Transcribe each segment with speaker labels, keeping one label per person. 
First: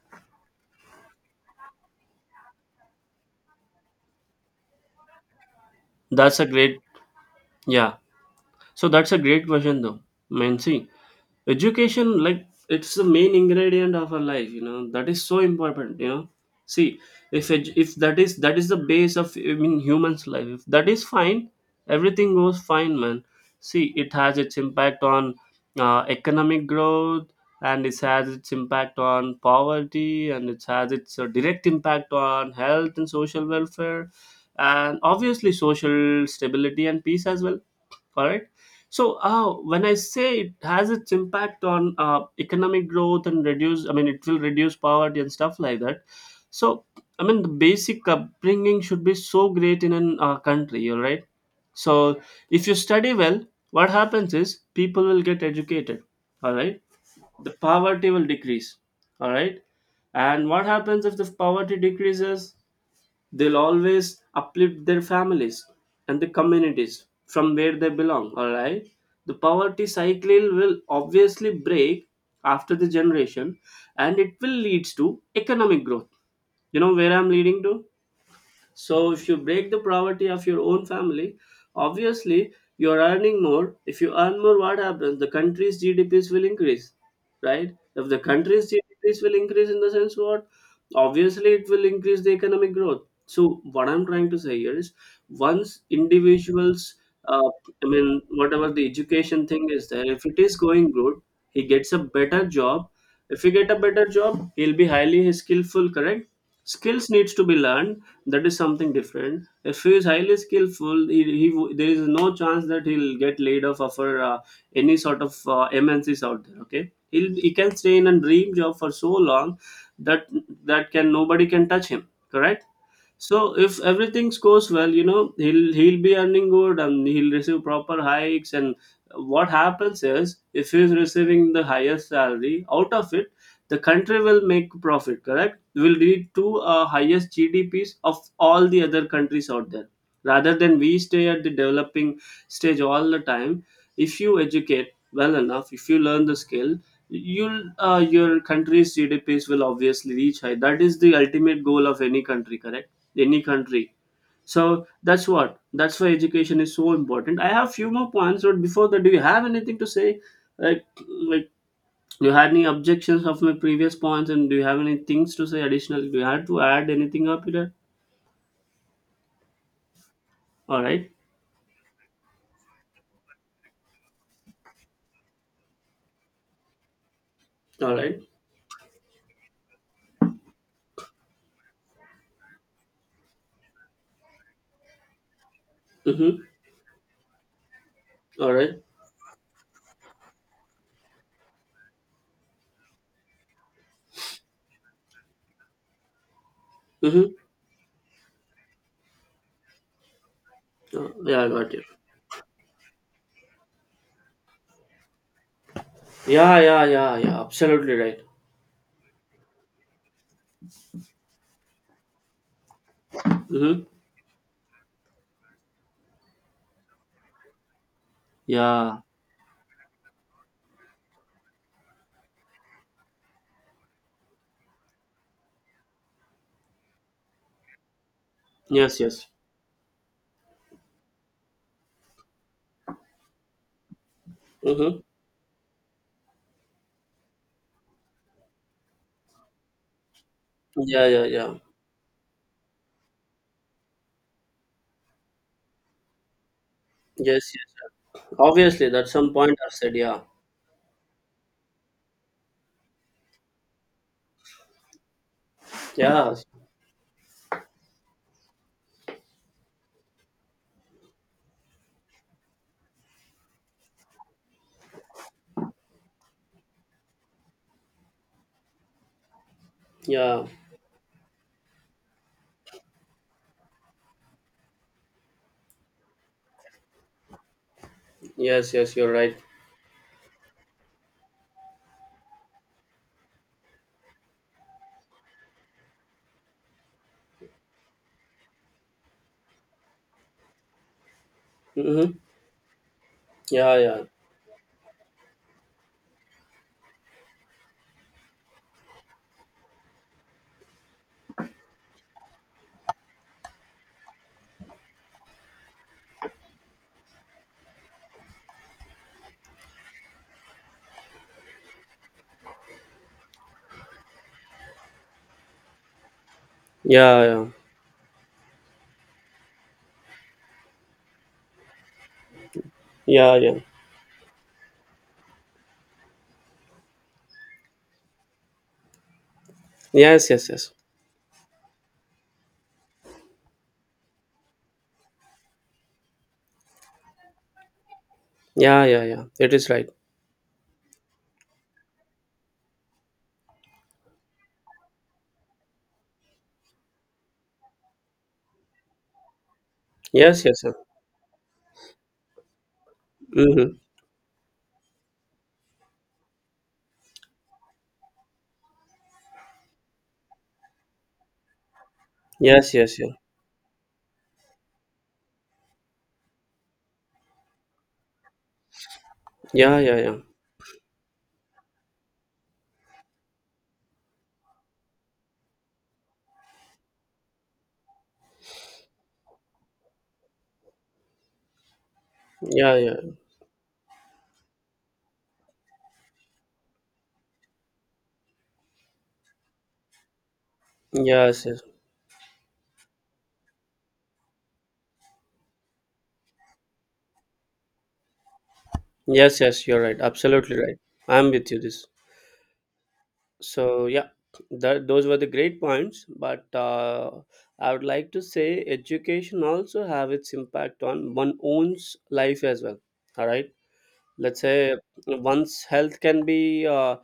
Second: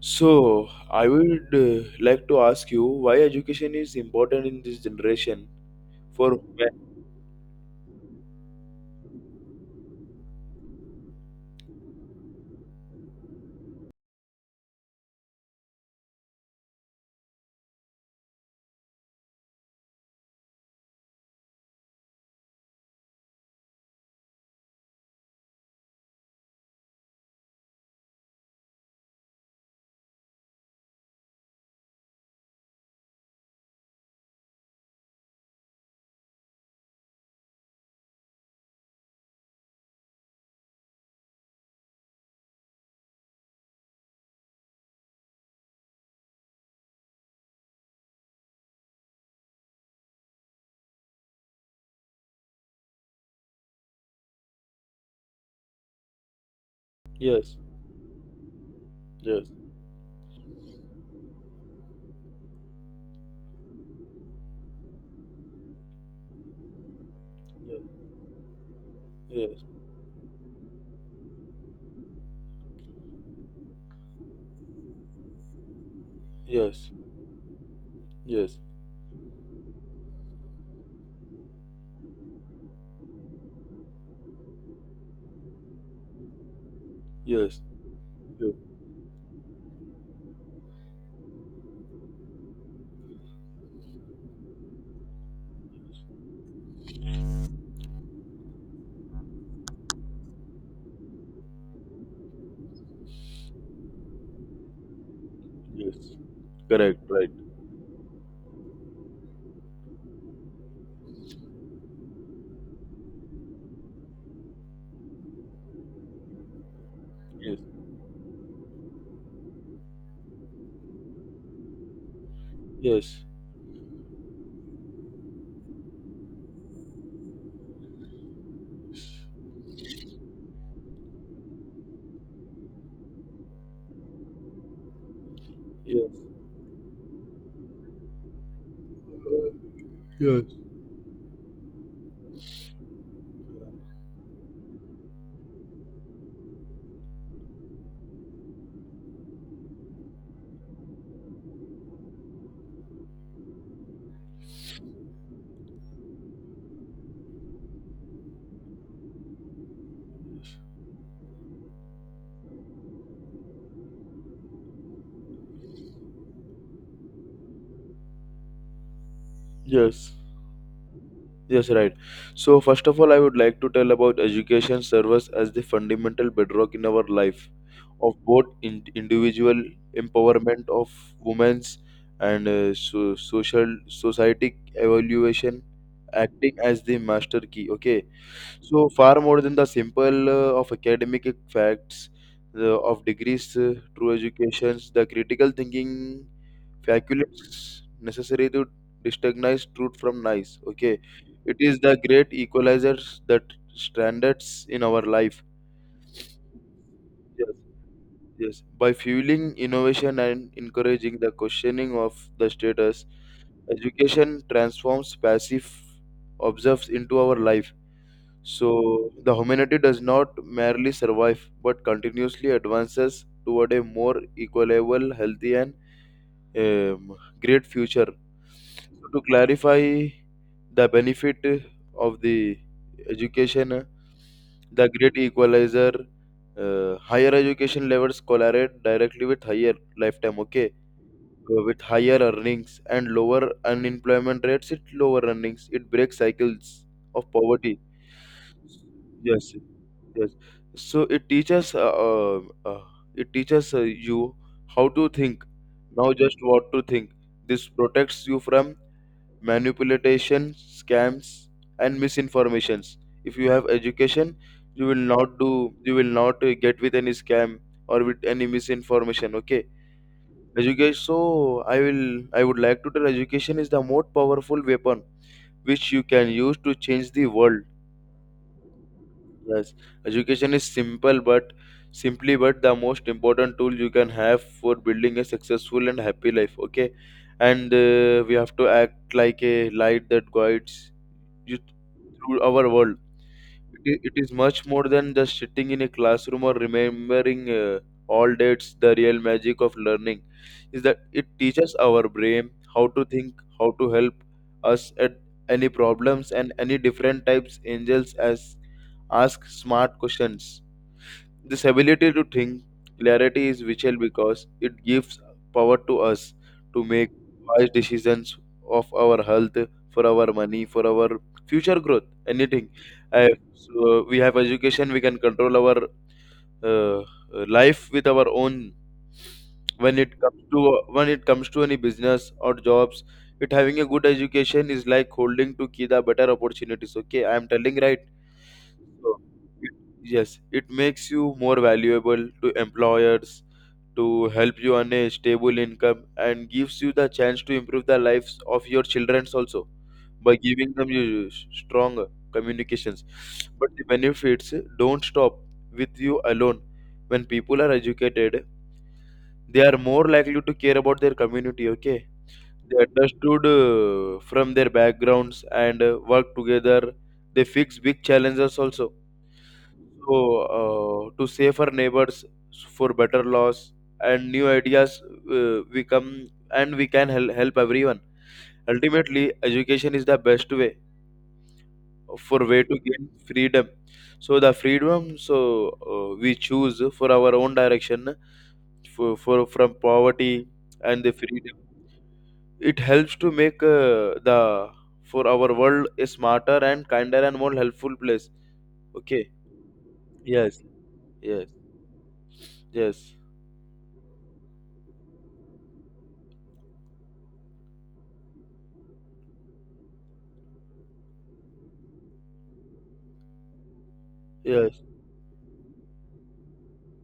Speaker 1: So, I would like to ask you why education is important in this generation. For
Speaker 2: That's a great,
Speaker 1: when?
Speaker 2: yeah. So that's a great question though. I mean, see, education, like, it's the main ingredient of our life, that is so important. See, if that is the base of, I mean, humans life. If that is fine, everything goes fine, man. See, it has its impact on economic growth, and it has its impact on poverty, and it has its direct impact on health and social welfare, and obviously social stability and peace as well. Correct. So when I say it has its impact on economic growth and reduce, I mean, it will reduce poverty and stuff like that. So, I mean, the basic upbringing should be so great in an country, all right? So if you study well, what happens is people will get educated, all right? The
Speaker 1: Yes,
Speaker 2: poverty will decrease, all
Speaker 1: yes,
Speaker 2: right? And what happens if the poverty decreases? They'll always uplift their families and the communities from where they belong, alright? The
Speaker 1: yes,
Speaker 2: poverty cycle will obviously break after the generation, and it will lead to economic growth. You
Speaker 1: yes,
Speaker 2: know where I'm leading to?
Speaker 1: yes,
Speaker 2: So if you break the poverty of your own family, obviously you're earning more. If you earn more, what happens? The country's GDPs will increase,
Speaker 1: yes,
Speaker 2: right? If the
Speaker 1: yes, yes,
Speaker 2: country's GDPs will increase, in the sense what? Obviously, it will increase the economic growth. So what I'm trying to say here is, once individuals, uh, I mean, whatever the education thing is there, if it is going good, he gets a better job. If he get a better job, he'll be highly skillful,
Speaker 1: yes.
Speaker 2: correct?
Speaker 1: Correct,
Speaker 2: Skills
Speaker 1: right.
Speaker 2: needs to be learned, that is something different. If he is highly skillful, there is no chance that he'll get laid off for any sort of MNCs out there. Okay, he
Speaker 1: Yes,
Speaker 2: can stay in a dream job for so long, that that can nobody can touch him, correct?
Speaker 1: yes,
Speaker 2: So if everything goes well, he'll be earning good, and he'll receive proper hikes. And what happens is if he's receiving the highest salary out of it, the country will make profit. Correct, will
Speaker 1: yes,
Speaker 2: lead to highest GDPs of all the other countries out there.
Speaker 1: yes,
Speaker 2: Rather than we stay at the developing stage all the time, if you educate well enough, if you learn the skill, you'll your country's GDPs will obviously reach high. That is the ultimate goal of any country, correct? Any country. So that's what. That's why education is so important. I have few more points, but before that, do you have anything to say? Like, do you have any objections of my previous points, and do you have any things to say additionally? Do you have to add anything up here?
Speaker 1: yes,
Speaker 2: All right.
Speaker 1: yes, right. So, first of all, I would like to tell about education serves as the fundamental bedrock in our life,
Speaker 2: All
Speaker 1: of
Speaker 2: right.
Speaker 1: both individual empowerment of women's and social society evaluation,
Speaker 2: Mm-hmm.
Speaker 1: acting as the master key. Okay,
Speaker 2: All right.
Speaker 1: so far more than the simple of academic facts, the, of degrees true educations the critical thinking
Speaker 2: Mm-hmm.
Speaker 1: faculties necessary to recognize truth from nice. Okay,
Speaker 2: Oh, yeah, I
Speaker 1: it
Speaker 2: got
Speaker 1: is
Speaker 2: you.
Speaker 1: the great equalizers that standards in our life.
Speaker 2: Yeah, yeah, yeah, yeah.
Speaker 1: Yes.
Speaker 2: Absolutely right.
Speaker 1: Yes, by fueling innovation and encouraging the questioning of the status,
Speaker 2: Mm-hmm.
Speaker 1: education transforms passive observes into our life.
Speaker 2: Yeah.
Speaker 1: So the humanity does not merely survive but continuously advances toward a more equitable, healthy, and um, great future.
Speaker 2: Yes,
Speaker 1: So to
Speaker 2: yes.
Speaker 1: clarify the benefit of the education, the
Speaker 2: Mm-hmm.
Speaker 1: great equalizer, higher education levels correlate directly with higher lifetime, okay?
Speaker 2: Yeah, yeah, yeah.
Speaker 1: With higher earnings and lower unemployment rates, it lower earnings, it breaks cycles of
Speaker 2: Yes, yes,
Speaker 1: poverty.
Speaker 2: yeah. Obviously, that's some
Speaker 1: Yes,
Speaker 2: point I've said. Yeah.
Speaker 1: yes. So uh, it teaches you how to think, now
Speaker 2: Yeah.
Speaker 1: just what to think. This protects you from manipulation, scams, and misinformations. If you have education, you will not do, you will not get with any scam or with any misinformation. Okay,
Speaker 2: Yeah.
Speaker 1: education. So I will, I would like to tell education is the most powerful weapon which you can use to change the world.
Speaker 2: Yes, yes. You're right.
Speaker 1: Yes, education is simple but simply but the most important tool you can have for building a successful and happy life. Okay, and we have to act like a light that guides you
Speaker 2: Mm-hmm.
Speaker 1: through our world.
Speaker 2: Yeah, yeah.
Speaker 1: It, it is much more than just sitting in a classroom or remembering all dates. The real magic of learning is that it teaches our brain how to think, how to help us at any problems and any different types. Angels as ask smart questions. This ability to think clarity is vital because it gives power to us to make
Speaker 2: Yeah, yeah.
Speaker 1: wise decisions of our health, for our money, for our future growth, anything. Uh,
Speaker 2: Yeah, yeah.
Speaker 1: so we have education, we can control our uh, life with our own. When it
Speaker 2: Yes,
Speaker 1: comes
Speaker 2: yes,
Speaker 1: to
Speaker 2: yes.
Speaker 1: when it comes to any business or jobs, it having a good education is like holding to key the better opportunities. Okay, I am telling right
Speaker 2: Yeah, yeah,
Speaker 1: so,
Speaker 2: yeah. It is right.
Speaker 1: it- yes, it makes you more valuable to employers to help you earn a stable income and gives you the chance to improve the lives of your children also by
Speaker 2: Yes, yes,
Speaker 1: giving
Speaker 2: yes.
Speaker 1: them you strong communications. But
Speaker 2: Mm-hmm.
Speaker 1: the benefits don't stop with you alone. When people are educated, they are more likely to care about their community. Okay,
Speaker 2: Yes,
Speaker 1: they
Speaker 2: yes, yeah.
Speaker 1: understood from their backgrounds and work together. They fix big challenges also,
Speaker 2: Yeah, yeah, yeah.
Speaker 1: so, to save our neighbors for better laws and new ideas, we come and we can help everyone. Ultimately, education is the best way for way
Speaker 2: Yeah,
Speaker 1: to
Speaker 2: yeah.
Speaker 1: gain freedom. So the freedom, so we choose for our own direction, for from poverty and the
Speaker 2: Yes,
Speaker 1: freedom.
Speaker 2: yes.
Speaker 1: It helps to make the for our world a smarter and kinder and more helpful place. Okay.
Speaker 2: Yes, yes, you're right. Absolutely
Speaker 1: Yes.
Speaker 2: right. I'm
Speaker 1: Yes.
Speaker 2: with you this.
Speaker 1: Yes.
Speaker 2: So, yeah, that those were the great points, but I would like to say education also have its impact on one own's life as well. All right. Let's
Speaker 1: Yes.
Speaker 2: say one's health can be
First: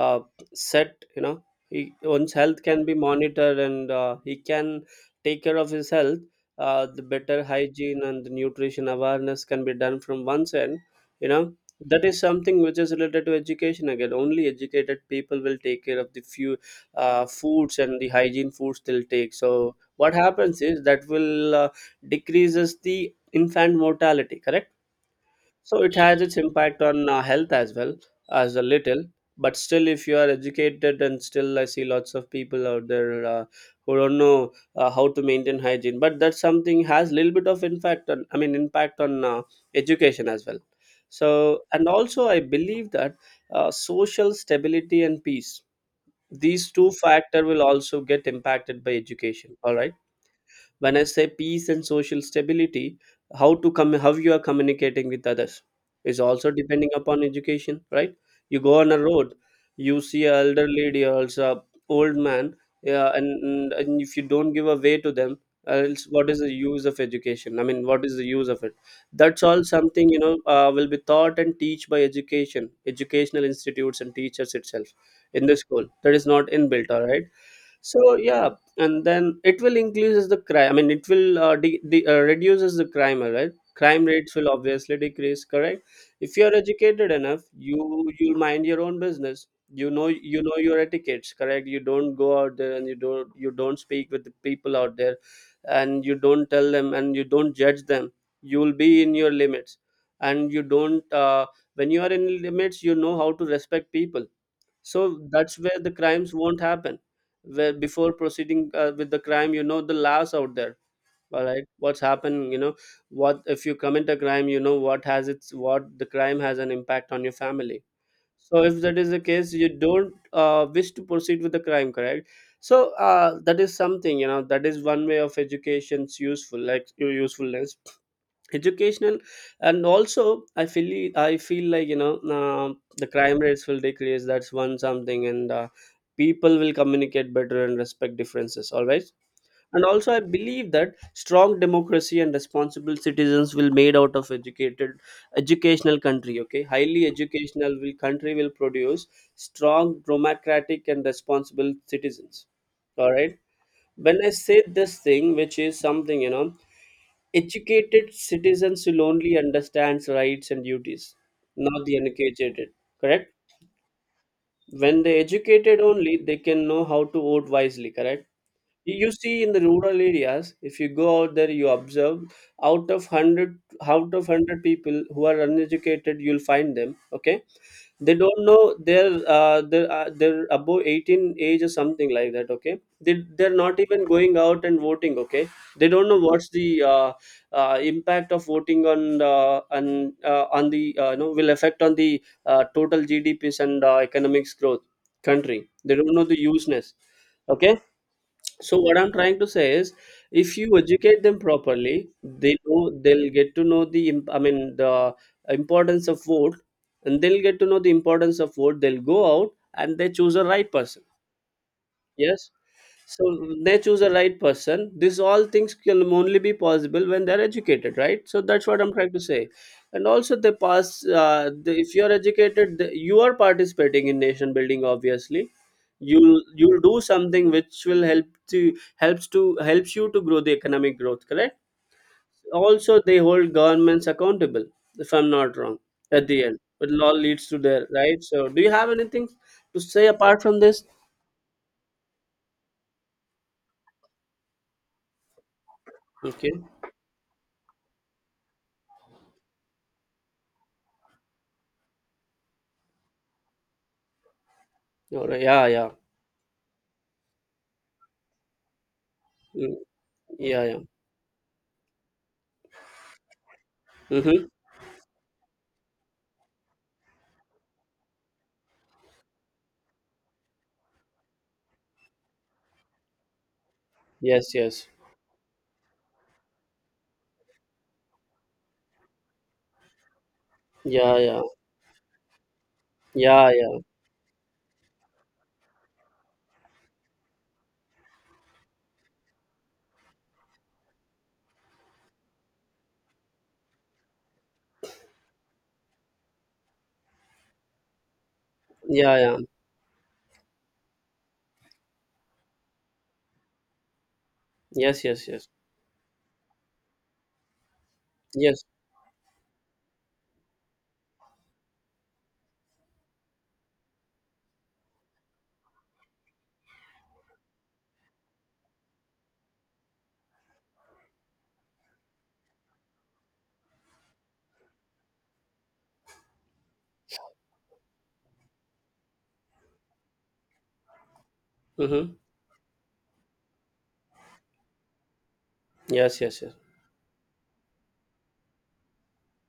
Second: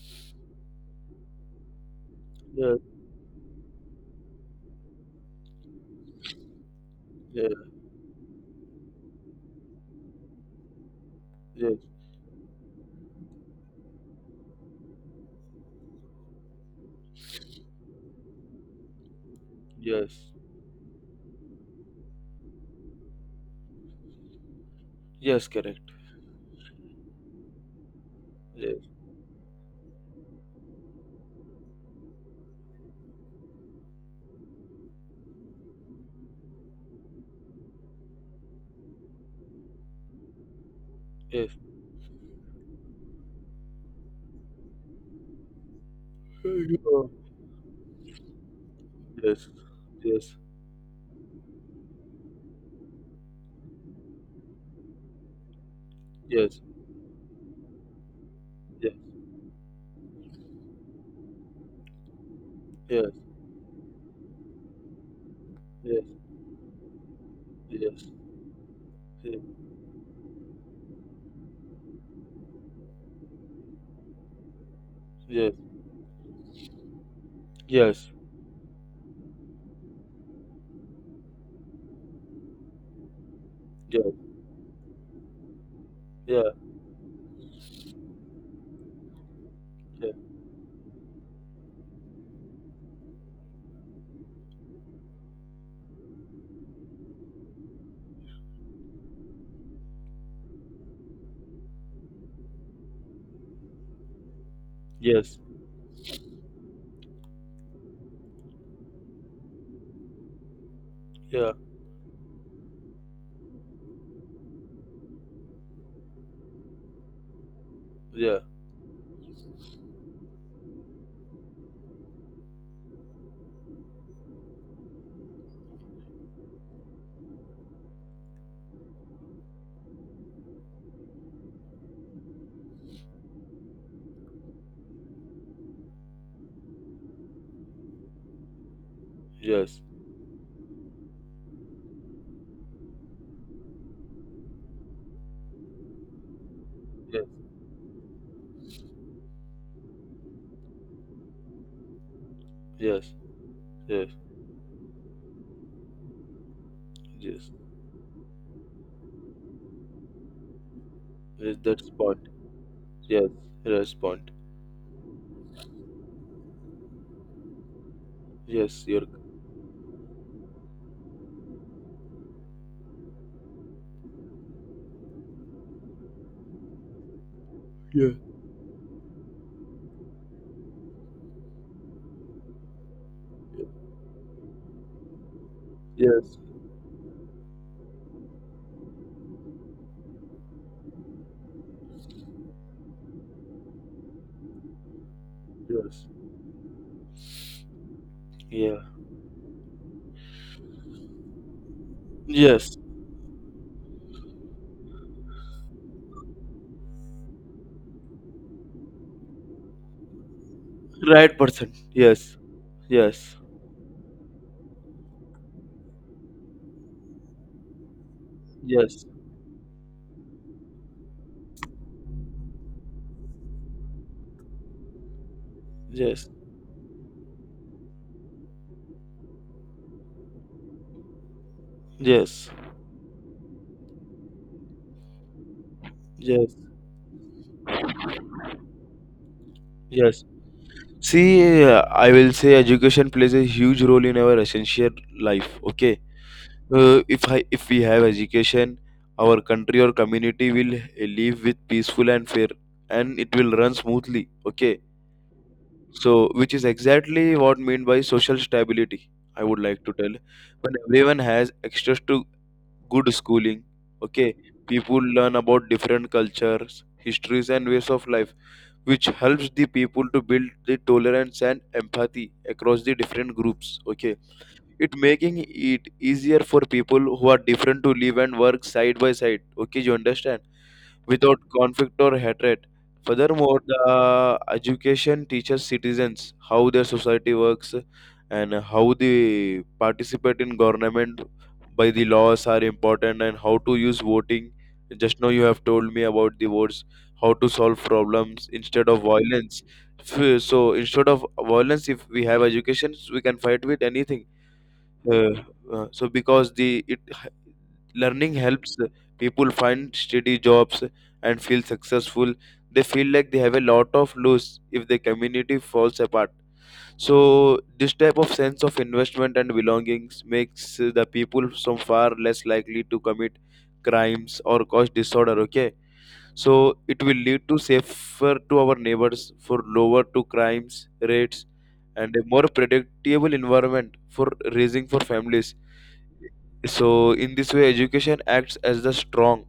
Speaker 2: uh, set, one's health
Speaker 1: Yes.
Speaker 2: can be monitored, and he can take care of his health. The better
Speaker 1: Yes,
Speaker 2: hygiene and the nutrition awareness can be done from one's end, you know
Speaker 1: yes,
Speaker 2: that is something which is related to education. Again, only educated people will take care of the few foods and the hygiene foods they'll take. So what
Speaker 1: yes,
Speaker 2: happens is that will decreases the infant mortality, correct?
Speaker 1: yes, correct.
Speaker 2: So it has its impact on health as well, as a
Speaker 1: Yes,
Speaker 2: little. But still, if you are educated, and still I see lots of people out there who don't know how to maintain hygiene. But that something has little bit of impact on, I mean, impact on education as well.
Speaker 1: yes,
Speaker 2: So and also I believe that social stability and peace, these two
Speaker 1: yeah,
Speaker 2: factor will also get impacted by
Speaker 1: yes,
Speaker 2: education. All right,
Speaker 1: yes,
Speaker 2: when I say peace and social stability, how to come how you are communicating with others is
Speaker 1: yes,
Speaker 2: also
Speaker 1: yes, yes,
Speaker 2: depending upon education, right? You go on
Speaker 1: yes,
Speaker 2: a road, you see an elder lady or else a old man,
Speaker 1: yes,
Speaker 2: yeah, and if you don't give a way to them,
Speaker 1: yes,
Speaker 2: else what is the use of education? I
Speaker 1: yes,
Speaker 2: mean,
Speaker 1: yes,
Speaker 2: what
Speaker 1: yes,
Speaker 2: is the use of it? That's all something, will be taught and teach by educational institutes and teachers itself in
Speaker 1: yeah,
Speaker 2: the school. That is not inbuilt, all right? So yeah. And then it will increases the crime, I mean, it will reduces the crime, right? Crime rates will obviously decrease, correct? If you
Speaker 1: yeah,
Speaker 2: are educated enough, you'll mind your own business, you know your etiquettes, correct? You don't go out there, and you don't speak with the people out there, and you don't tell them, and you don't judge them. You'll be in your limits, and you don't when you are in limits, you know how to respect people. So
Speaker 1: yes,
Speaker 2: that's where the crimes won't happen, where before proceeding with the crime, you know the laws out there, all
Speaker 1: yeah,
Speaker 2: right? What's happening, what if you commit a crime? You know what the crime has an impact on your family.
Speaker 1: yeah,
Speaker 2: So if that is the case, you don't wish to proceed with the crime, correct? So that is something, that is one way of education's usefulness. Educational. And also, I feel like, the crime rates will decrease. That's one something. And people will communicate better and respect differences, all right?
Speaker 1: yes,
Speaker 2: And also I believe that strong democracy and responsible citizens will made out of educated educational country. Okay, highly educational will country will produce strong democratic and responsible citizens, all
Speaker 1: yes,
Speaker 2: right?
Speaker 1: yes,
Speaker 2: When I
Speaker 1: yes,
Speaker 2: say this thing, which is something, you know,
Speaker 1: yes, yes,
Speaker 2: Educated citizens will only understand rights and duties, not
Speaker 1: that's
Speaker 2: the
Speaker 1: point.
Speaker 2: uneducated.
Speaker 1: Yes,
Speaker 2: Correct?
Speaker 1: that's point.
Speaker 2: When they educated only, they can know how to vote wisely. Correct?
Speaker 1: Yes,
Speaker 2: You
Speaker 1: you're.
Speaker 2: you see, in the rural areas, if you go out there, you observe, out of hundred out of hundred people who are uneducated, you'll find them. Okay,
Speaker 1: Yeah.
Speaker 2: they don't know they're above 18 age or something like that. Okay, they're not even going out and voting. Okay, they don't know
Speaker 1: Yes,
Speaker 2: what's the impact of voting on the will affect on the total GDPs and economics growth country. They
Speaker 1: yes,
Speaker 2: don't know the useness. Okay,
Speaker 1: yeah,
Speaker 2: so what I'm trying to say is, if you educate them properly,
Speaker 1: yes,
Speaker 2: they'll get to know the im- I mean the importance of vote. And they'll get to know the importance of vote, they'll go out and they choose a right person.
Speaker 1: right person. Yes,
Speaker 2: Yes.
Speaker 1: yes,
Speaker 2: So they choose the right person. These all things can only be possible when they're educated, right? So that's what I'm
Speaker 1: yes,
Speaker 2: trying to say. And also, they pass. If you're educated, you are participating in nation building. Obviously,
Speaker 1: yes,
Speaker 2: you'll do something which will helps you to grow the economic growth. Correct.
Speaker 1: yes,
Speaker 2: Also, they hold governments accountable. If I'm not wrong, at
Speaker 1: yes,
Speaker 2: the end,
Speaker 1: yes,
Speaker 2: but it all leads to there, right? So, do you have anything to say
Speaker 1: yes.
Speaker 2: apart from this?
Speaker 1: See, I will say education plays a huge role in our essential life. Okay,
Speaker 2: Okay.
Speaker 1: if we have education, our country or community will live with peaceful and fair, and it will run smoothly. Okay,
Speaker 2: All right. Yeah. Yeah.
Speaker 1: so which is exactly what mean by social stability. I would
Speaker 2: Mm,
Speaker 1: like to tell
Speaker 2: yeah,
Speaker 1: when
Speaker 2: yeah.
Speaker 1: everyone has access to good schooling. Okay,
Speaker 2: Mm-hmm.
Speaker 1: people learn about different cultures, histories, and ways of life, which helps the people to build the tolerance and empathy across the different groups. Okay,
Speaker 2: Yes, yes.
Speaker 1: it making it easier for people who are different to live and work side by side. Okay, you understand,
Speaker 2: Yeah,
Speaker 1: without
Speaker 2: yeah.
Speaker 1: conflict or hatred.
Speaker 2: Yeah,
Speaker 1: Furthermore,
Speaker 2: yeah.
Speaker 1: the education teaches citizens how their society works and how they participate in government, by the laws are important and how to use voting. Just now you have told me about the votes, how to solve problems instead of
Speaker 2: Yeah, yeah.
Speaker 1: violence. So instead of violence, if we have education we can fight with anything.
Speaker 2: Yes, yes,
Speaker 1: uh,
Speaker 2: yes.
Speaker 1: so because the learning
Speaker 2: Yes.
Speaker 1: helps people find steady jobs and feel successful. They feel like they have a lot of lose if the community falls apart. So this type of sense of investment and belongings makes the people so far less likely to commit crimes or cause disorder. Okay, so it will lead to safer to our neighbors for lower to crimes rates
Speaker 2: Mm-hmm.
Speaker 1: and a more predictable environment for raising for families.
Speaker 2: Yes, yes, yes.
Speaker 1: So in this way, education acts as the strong,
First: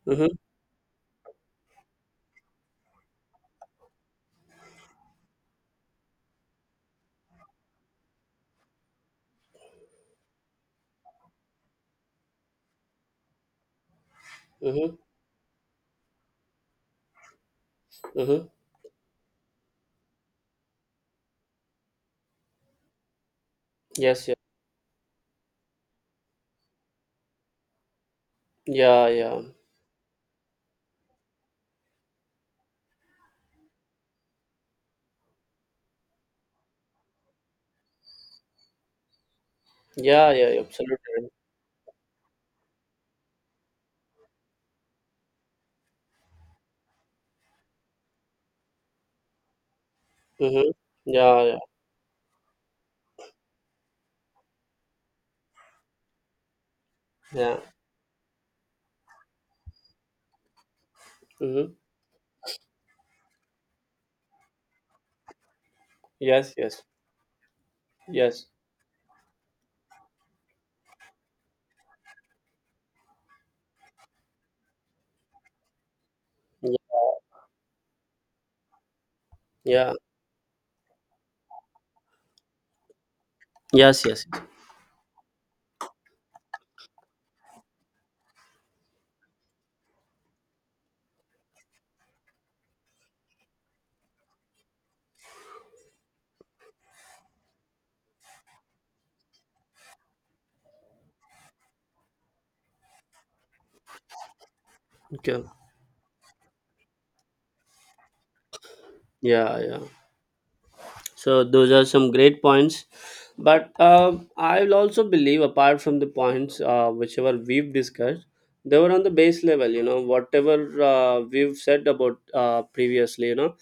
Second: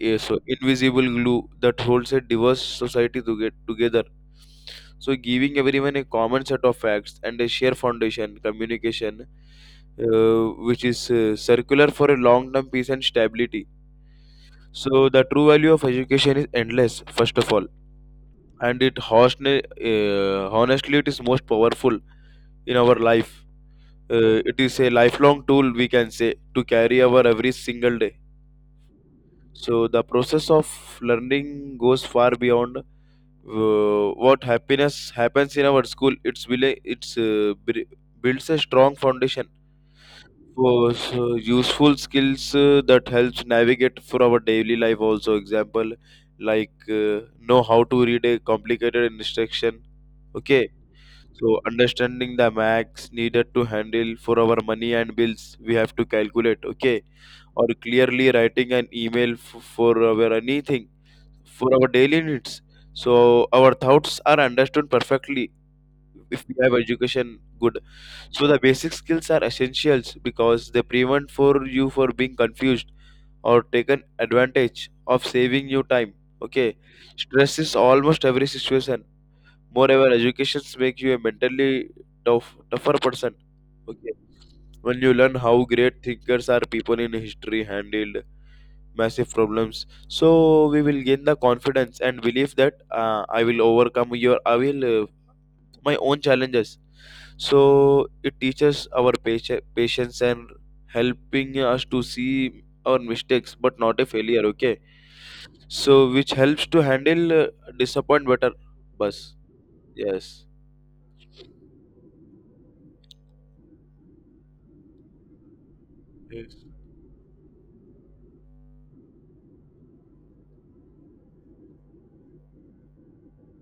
Speaker 1: so
Speaker 2: Mm-hmm.
Speaker 1: invisible glue that holds a diverse society to get together. So giving everyone a common set of facts and a shared foundation, communication, which is circular for a long-term peace and stability.
Speaker 2: Mm-hmm.
Speaker 1: So the true value of education is endless, first of all,
Speaker 2: Mm-hmm.
Speaker 1: and it honestly, honestly it is most powerful in our life.
Speaker 2: Yes, yes,
Speaker 1: It is a lifelong tool we can say to carry our every single day.
Speaker 2: yeah. Yeah, yeah.
Speaker 1: So the process of learning goes far beyond what happiness happens in our school. It's really, it's builds a strong foundation
Speaker 2: Yeah, yeah,
Speaker 1: for
Speaker 2: absolutely.
Speaker 1: so useful skills that helps navigate for our daily life. Also, example like know how to read a complicated instruction. Okay,
Speaker 2: Mm-hmm. Yeah, yeah.
Speaker 1: so understanding the max needed to handle for our money and bills we have to calculate. Okay,
Speaker 2: Yeah.
Speaker 1: or clearly writing an email for our anything for
Speaker 2: Mm-hmm.
Speaker 1: our daily needs. So our thoughts are understood perfectly if we
Speaker 2: Yes,
Speaker 1: have
Speaker 2: yes.
Speaker 1: education good.
Speaker 2: Yes.
Speaker 1: So the basic skills are essentials because they prevent for you for being confused or taken advantage of saving you time.
Speaker 2: Yeah.
Speaker 1: Okay. Stress is almost every situation.
Speaker 2: Yeah.
Speaker 1: Moreover, educations make you a mentally tougher person.
Speaker 2: Yes,
Speaker 1: Okay.
Speaker 2: yes, yes.
Speaker 1: When you learn how great thinkers are people in history handled massive problems, so we will gain the confidence and belief that I will overcome your I will my own challenges. So it teaches our patience and helping us to see our mistakes but not a failure. Okay,
Speaker 2: Okay.
Speaker 1: so which helps to handle disappoint better bus.
Speaker 2: Yeah, yeah.
Speaker 1: Yes,
Speaker 2: So those are some great points. But I will also believe, apart from the
Speaker 1: yes,
Speaker 2: points whichever we've discussed, they were on the base level. You know, whatever we've said about previously, you know,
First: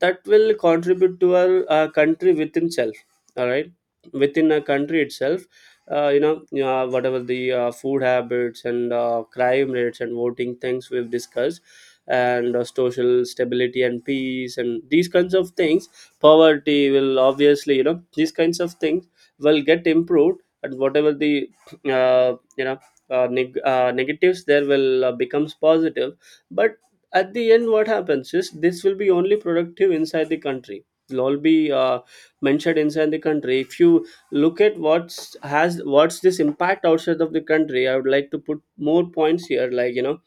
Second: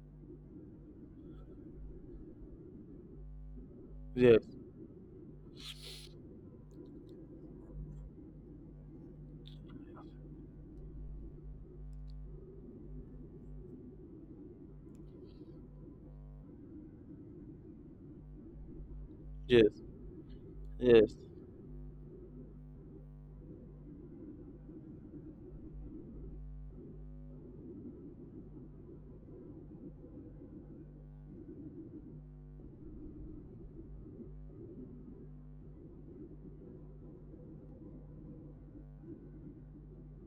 Speaker 2: that will contribute to our country within itself. All right,
Speaker 1: yes,
Speaker 2: within a country itself, whatever the food habits and crime rates and voting things we've discussed, and social stability and peace and these kinds of things, poverty will obviously, these kinds of things will
Speaker 1: yes,
Speaker 2: get improved. And
Speaker 1: yes,
Speaker 2: whatever the uh, you know negatives there will becomes positive. But at the end, what happens is this will be only productive inside the country. It will all be mentioned inside the country. If you look at what's this impact outside of the country, I would like to put more points here, like you know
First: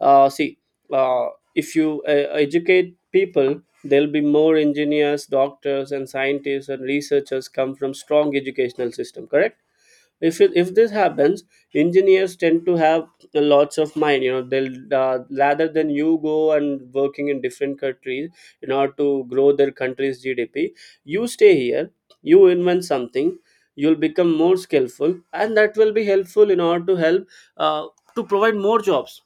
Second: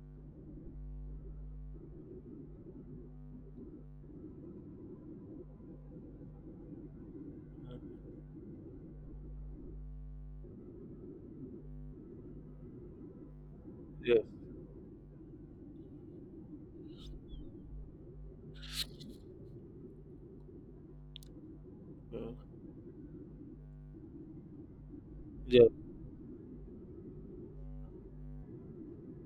Speaker 2: uh, see. uh, if you educate people, there'll be more engineers, doctors, and scientists, and researchers come from strong educational system, correct? If this happens, engineers tend to have lots of
Speaker 1: yes,
Speaker 2: mind, they'll, rather than you go and working in different countries in order to grow their country's GDP, you stay here,
Speaker 1: uh,
Speaker 2: you invent something, you'll become more skillful, and
Speaker 1: yes,
Speaker 2: that will be helpful in order to help, uh, to provide more jobs.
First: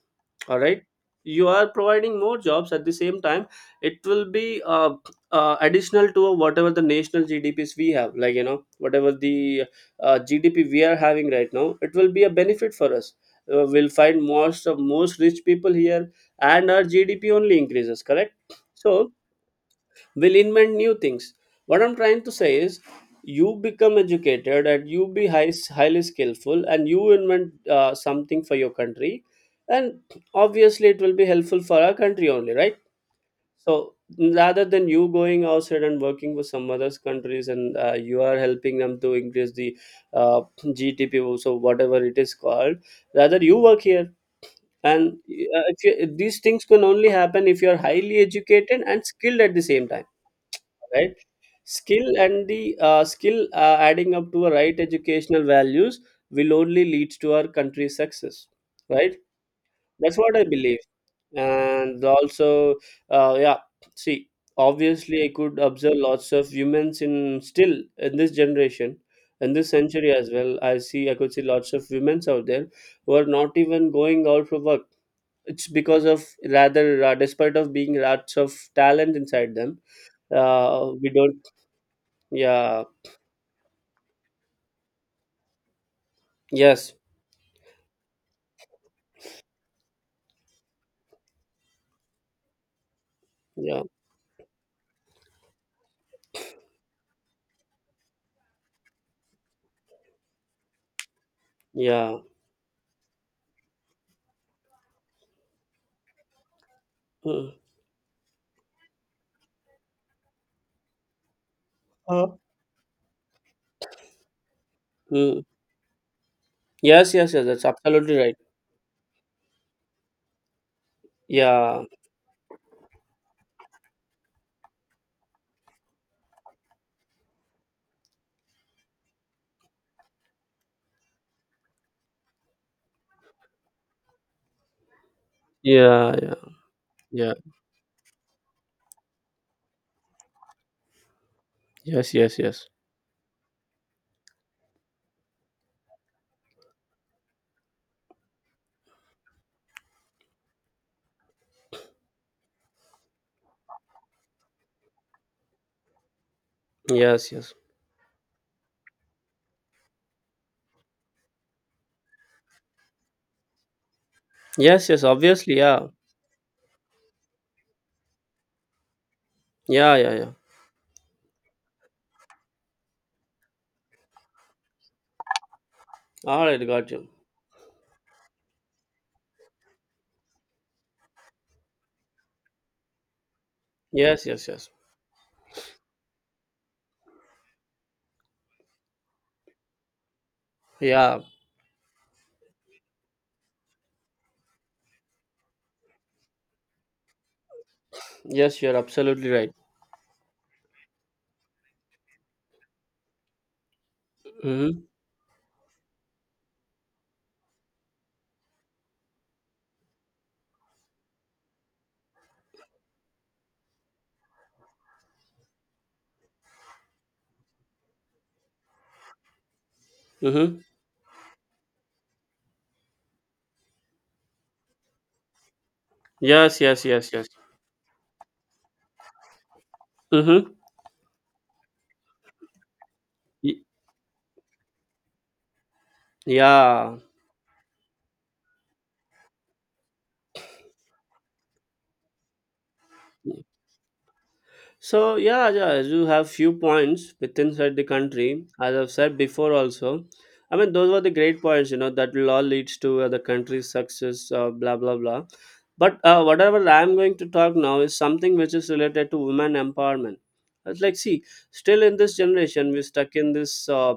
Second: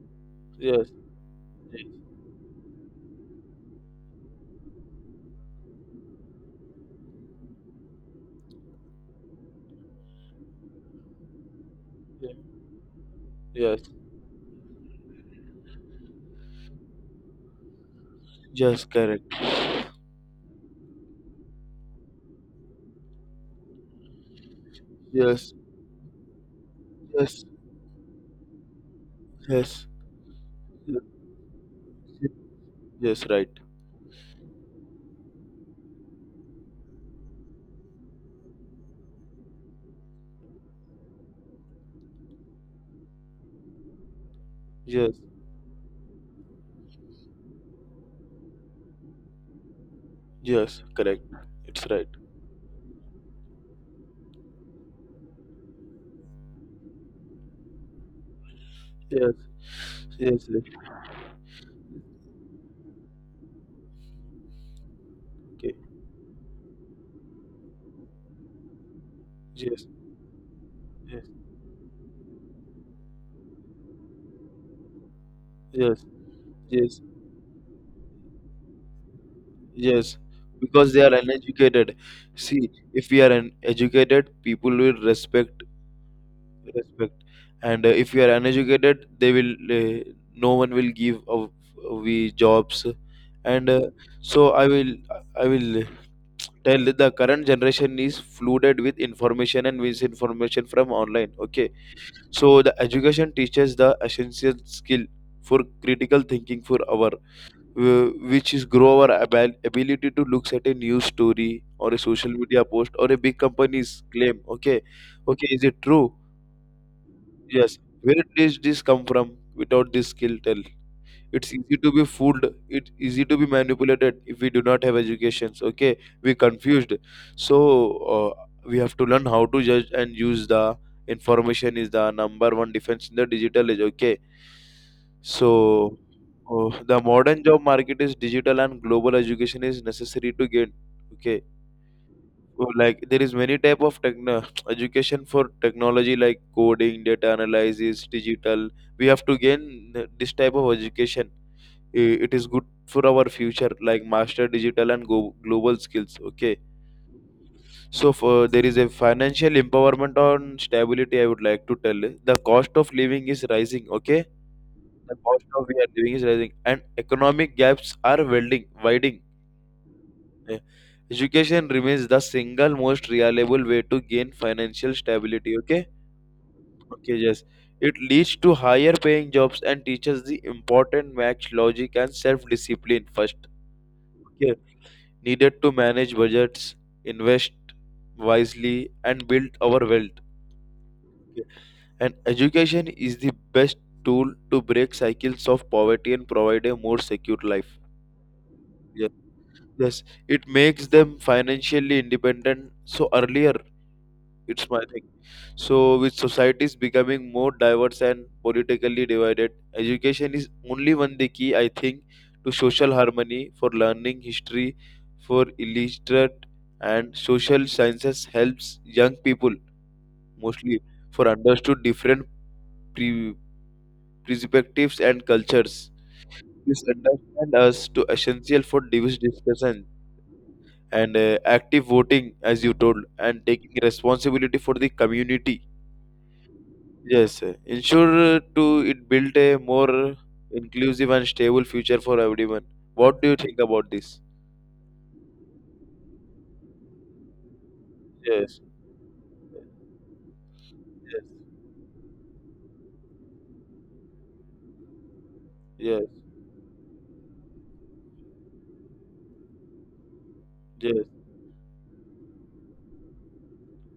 Speaker 2: All right,
Speaker 1: yes,
Speaker 2: you are providing more jobs at the same time. It will be additional to whatever the national GDPs we have, whatever the GDP we are having right now. It will be a
Speaker 1: yes,
Speaker 2: benefit for us.
Speaker 1: yes,
Speaker 2: We'll find most rich people here, and our GDP only increases. Correct.
Speaker 1: yes,
Speaker 2: So
Speaker 1: correct,
Speaker 2: we'll invent new things. What I'm trying to say is, you become educated and you be
Speaker 1: yes,
Speaker 2: highly skillful, and you
Speaker 1: yes,
Speaker 2: invent something for your country,
Speaker 1: yes.
Speaker 2: and obviously it will be helpful for our country only, right?
Speaker 1: Yes, right.
Speaker 2: So rather than you going outside and working with some other countries and you are helping them to increase the GDP, so whatever it is called, rather you work here. And
Speaker 1: Yes,
Speaker 2: if you, these things can only happen if you are highly educated and skilled at the same time,
Speaker 1: yes,
Speaker 2: right?
Speaker 1: correct. It's right.
Speaker 2: Skill and the skill adding up to a right educational values will only lead to our country's success, right?
Speaker 1: Yes,
Speaker 2: That's what I
Speaker 1: yes, yes.
Speaker 2: believe. And also, yeah, see, obviously I could
Speaker 1: Okay.
Speaker 2: observe lots of women's in still in this generation, in this
Speaker 1: Yes,
Speaker 2: century as well, I see, I
Speaker 1: yes,
Speaker 2: could see lots of women's out there who are not even going out for work. It's
Speaker 1: yes,
Speaker 2: because of,
Speaker 1: yes,
Speaker 2: rather, despite of being lots of talent inside them,
Speaker 1: yes. Because they
Speaker 2: we
Speaker 1: are
Speaker 2: don't.
Speaker 1: uneducated. See,
Speaker 2: Yeah.
Speaker 1: if we are educated, people will respect,
Speaker 2: Yes.
Speaker 1: respect. And if we are uneducated, they will. Uh, no one will give of we jobs, and
Speaker 2: Yeah.
Speaker 1: so I will. I will tell that the current generation is flooded with information and misinformation from online. Okay,
Speaker 2: Yeah.
Speaker 1: so the education teaches the essential skill for critical thinking for our
Speaker 2: Mm.
Speaker 1: which is grow our ability to look at a news story or a
Speaker 2: Uh,
Speaker 1: social media post or a big company's claim. Okay,
Speaker 2: Mm.
Speaker 1: okay, is it true?
Speaker 2: Yes, yes, yes, that's
Speaker 1: Yes,
Speaker 2: absolutely
Speaker 1: where
Speaker 2: right.
Speaker 1: does this come from without this skill, tell? It's easy
Speaker 2: Yeah,
Speaker 1: to be fooled, it's easy to be manipulated if we do not have educations. Okay, we confused. So we have to learn how to judge and use the information is the number one defense in the digital age. Okay, so
Speaker 2: yeah, yeah,
Speaker 1: the
Speaker 2: yeah.
Speaker 1: modern job market is digital and global, education is necessary to gain. Okay.
Speaker 2: Yes, yes,
Speaker 1: So,
Speaker 2: yes,
Speaker 1: like there is many type of techno education for technology like coding, data analysis, digital, we have to gain this type of education. It is good for our future, like master digital and go global skills. Okay,
Speaker 2: yes, yes.
Speaker 1: so for there is a financial empowerment on stability, I would like to tell you. The cost of living is rising. Okay,
Speaker 2: Yes, yes,
Speaker 1: the cost
Speaker 2: obviously,
Speaker 1: of we
Speaker 2: yeah.
Speaker 1: are living is rising and economic gaps are welding widening.
Speaker 2: Yeah, yeah, yeah.
Speaker 1: Eh, education remains the single most reliable way to gain financial stability. Okay,
Speaker 2: All right, got you.
Speaker 1: okay, yes, it leads to higher paying jobs and teaches the important match logic and self discipline first.
Speaker 2: Yes, yes,
Speaker 1: Okay?
Speaker 2: yes.
Speaker 1: Needed to manage budgets, invest wisely, and build our wealth.
Speaker 2: Yeah.
Speaker 1: And education is the best tool to break cycles of poverty and provide a more secure life.
Speaker 2: Yes, you're
Speaker 1: Ye-
Speaker 2: absolutely right.
Speaker 1: Yes, it makes them financially independent so earlier. It's my
Speaker 2: Mm-hmm.
Speaker 1: thing. So, with societies becoming more diverse and politically divided, education is only one the key, I think, to social harmony, for learning history, for illiterate and social sciences helps young people
Speaker 2: Mm-hmm.
Speaker 1: mostly for understood different pre- perspectives and cultures.
Speaker 2: Yes,
Speaker 1: This
Speaker 2: yes, yes, yes.
Speaker 1: understand us to essential for diverse discussion
Speaker 2: Mm-hmm.
Speaker 1: and active voting, as you told, and taking responsibility for the community.
Speaker 2: Yeah.
Speaker 1: Yes, sir. Ensure to it build a more inclusive and stable future for everyone. What do you think about this?
Speaker 2: So yeah, yeah, you have few points with inside the country,
Speaker 1: Yes,
Speaker 2: as I've said before also. I mean, those were the
Speaker 1: yes,
Speaker 2: great points, you know, that will all leads to the country's success, blah blah blah. But
Speaker 1: yes,
Speaker 2: whatever I'm going to talk now is something which is related to women empowerment. It's like,
Speaker 1: yes,
Speaker 2: see, still in this generation, we're stuck in this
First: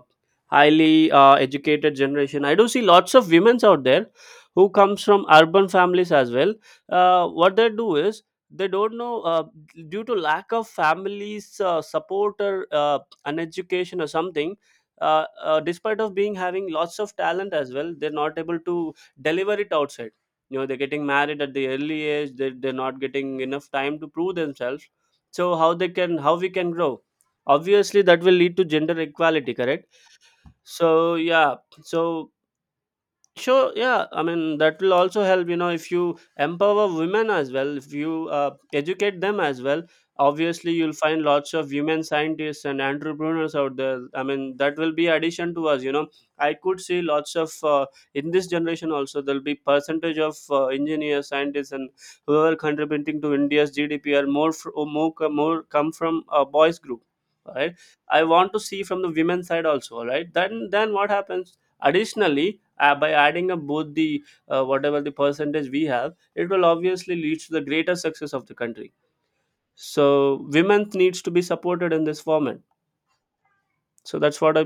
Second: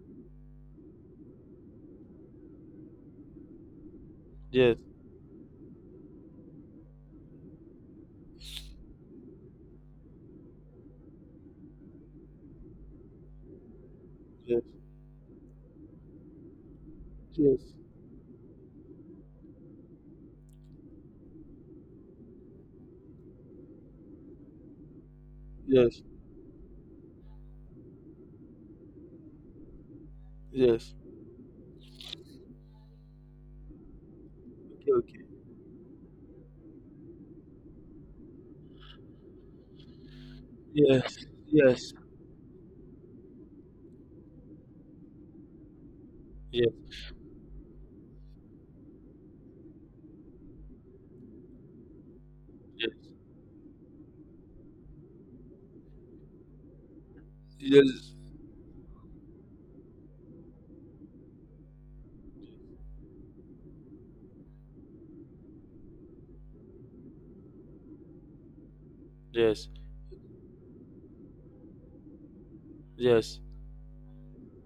Speaker 2: highly educated generation. I do see lots of women's out there who
Speaker 1: yes,
Speaker 2: comes from urban families as well. What they do is they don't know, due to lack of families, support or an education or something,
Speaker 1: yes,
Speaker 2: despite of being having lots of talent
Speaker 1: yes,
Speaker 2: as well, they're not able to deliver it outside, they're getting married at the early age, they're not getting enough time to prove themselves. So how they
Speaker 1: yes,
Speaker 2: can, how we can grow? Obviously that will lead to gender equality, correct?
Speaker 1: yes.
Speaker 2: So yeah. So sure, yeah, I mean that
Speaker 1: Okay,
Speaker 2: will
Speaker 1: okay.
Speaker 2: also help, if you empower women as well, if you educate them as well, obviously you'll find
Speaker 1: Yes,
Speaker 2: lots of
Speaker 1: yes,
Speaker 2: women scientists and entrepreneurs out there, I mean that will be addition to us. I
Speaker 1: yes,
Speaker 2: could see lots of in this generation also there'll be percentage of engineers, scientists, and whoever
Speaker 1: yes,
Speaker 2: contributing to India's GDP are more fr- more co- more come from a boys group, right?
Speaker 1: yes,
Speaker 2: I want to see from the women side also, right? Then what happens additionally, by adding up both the whatever the percentage we have, it will obviously lead to the greater success of the country.
Speaker 1: yes,
Speaker 2: So women needs to be supported in this format.
Speaker 1: yes.
Speaker 2: So that's what I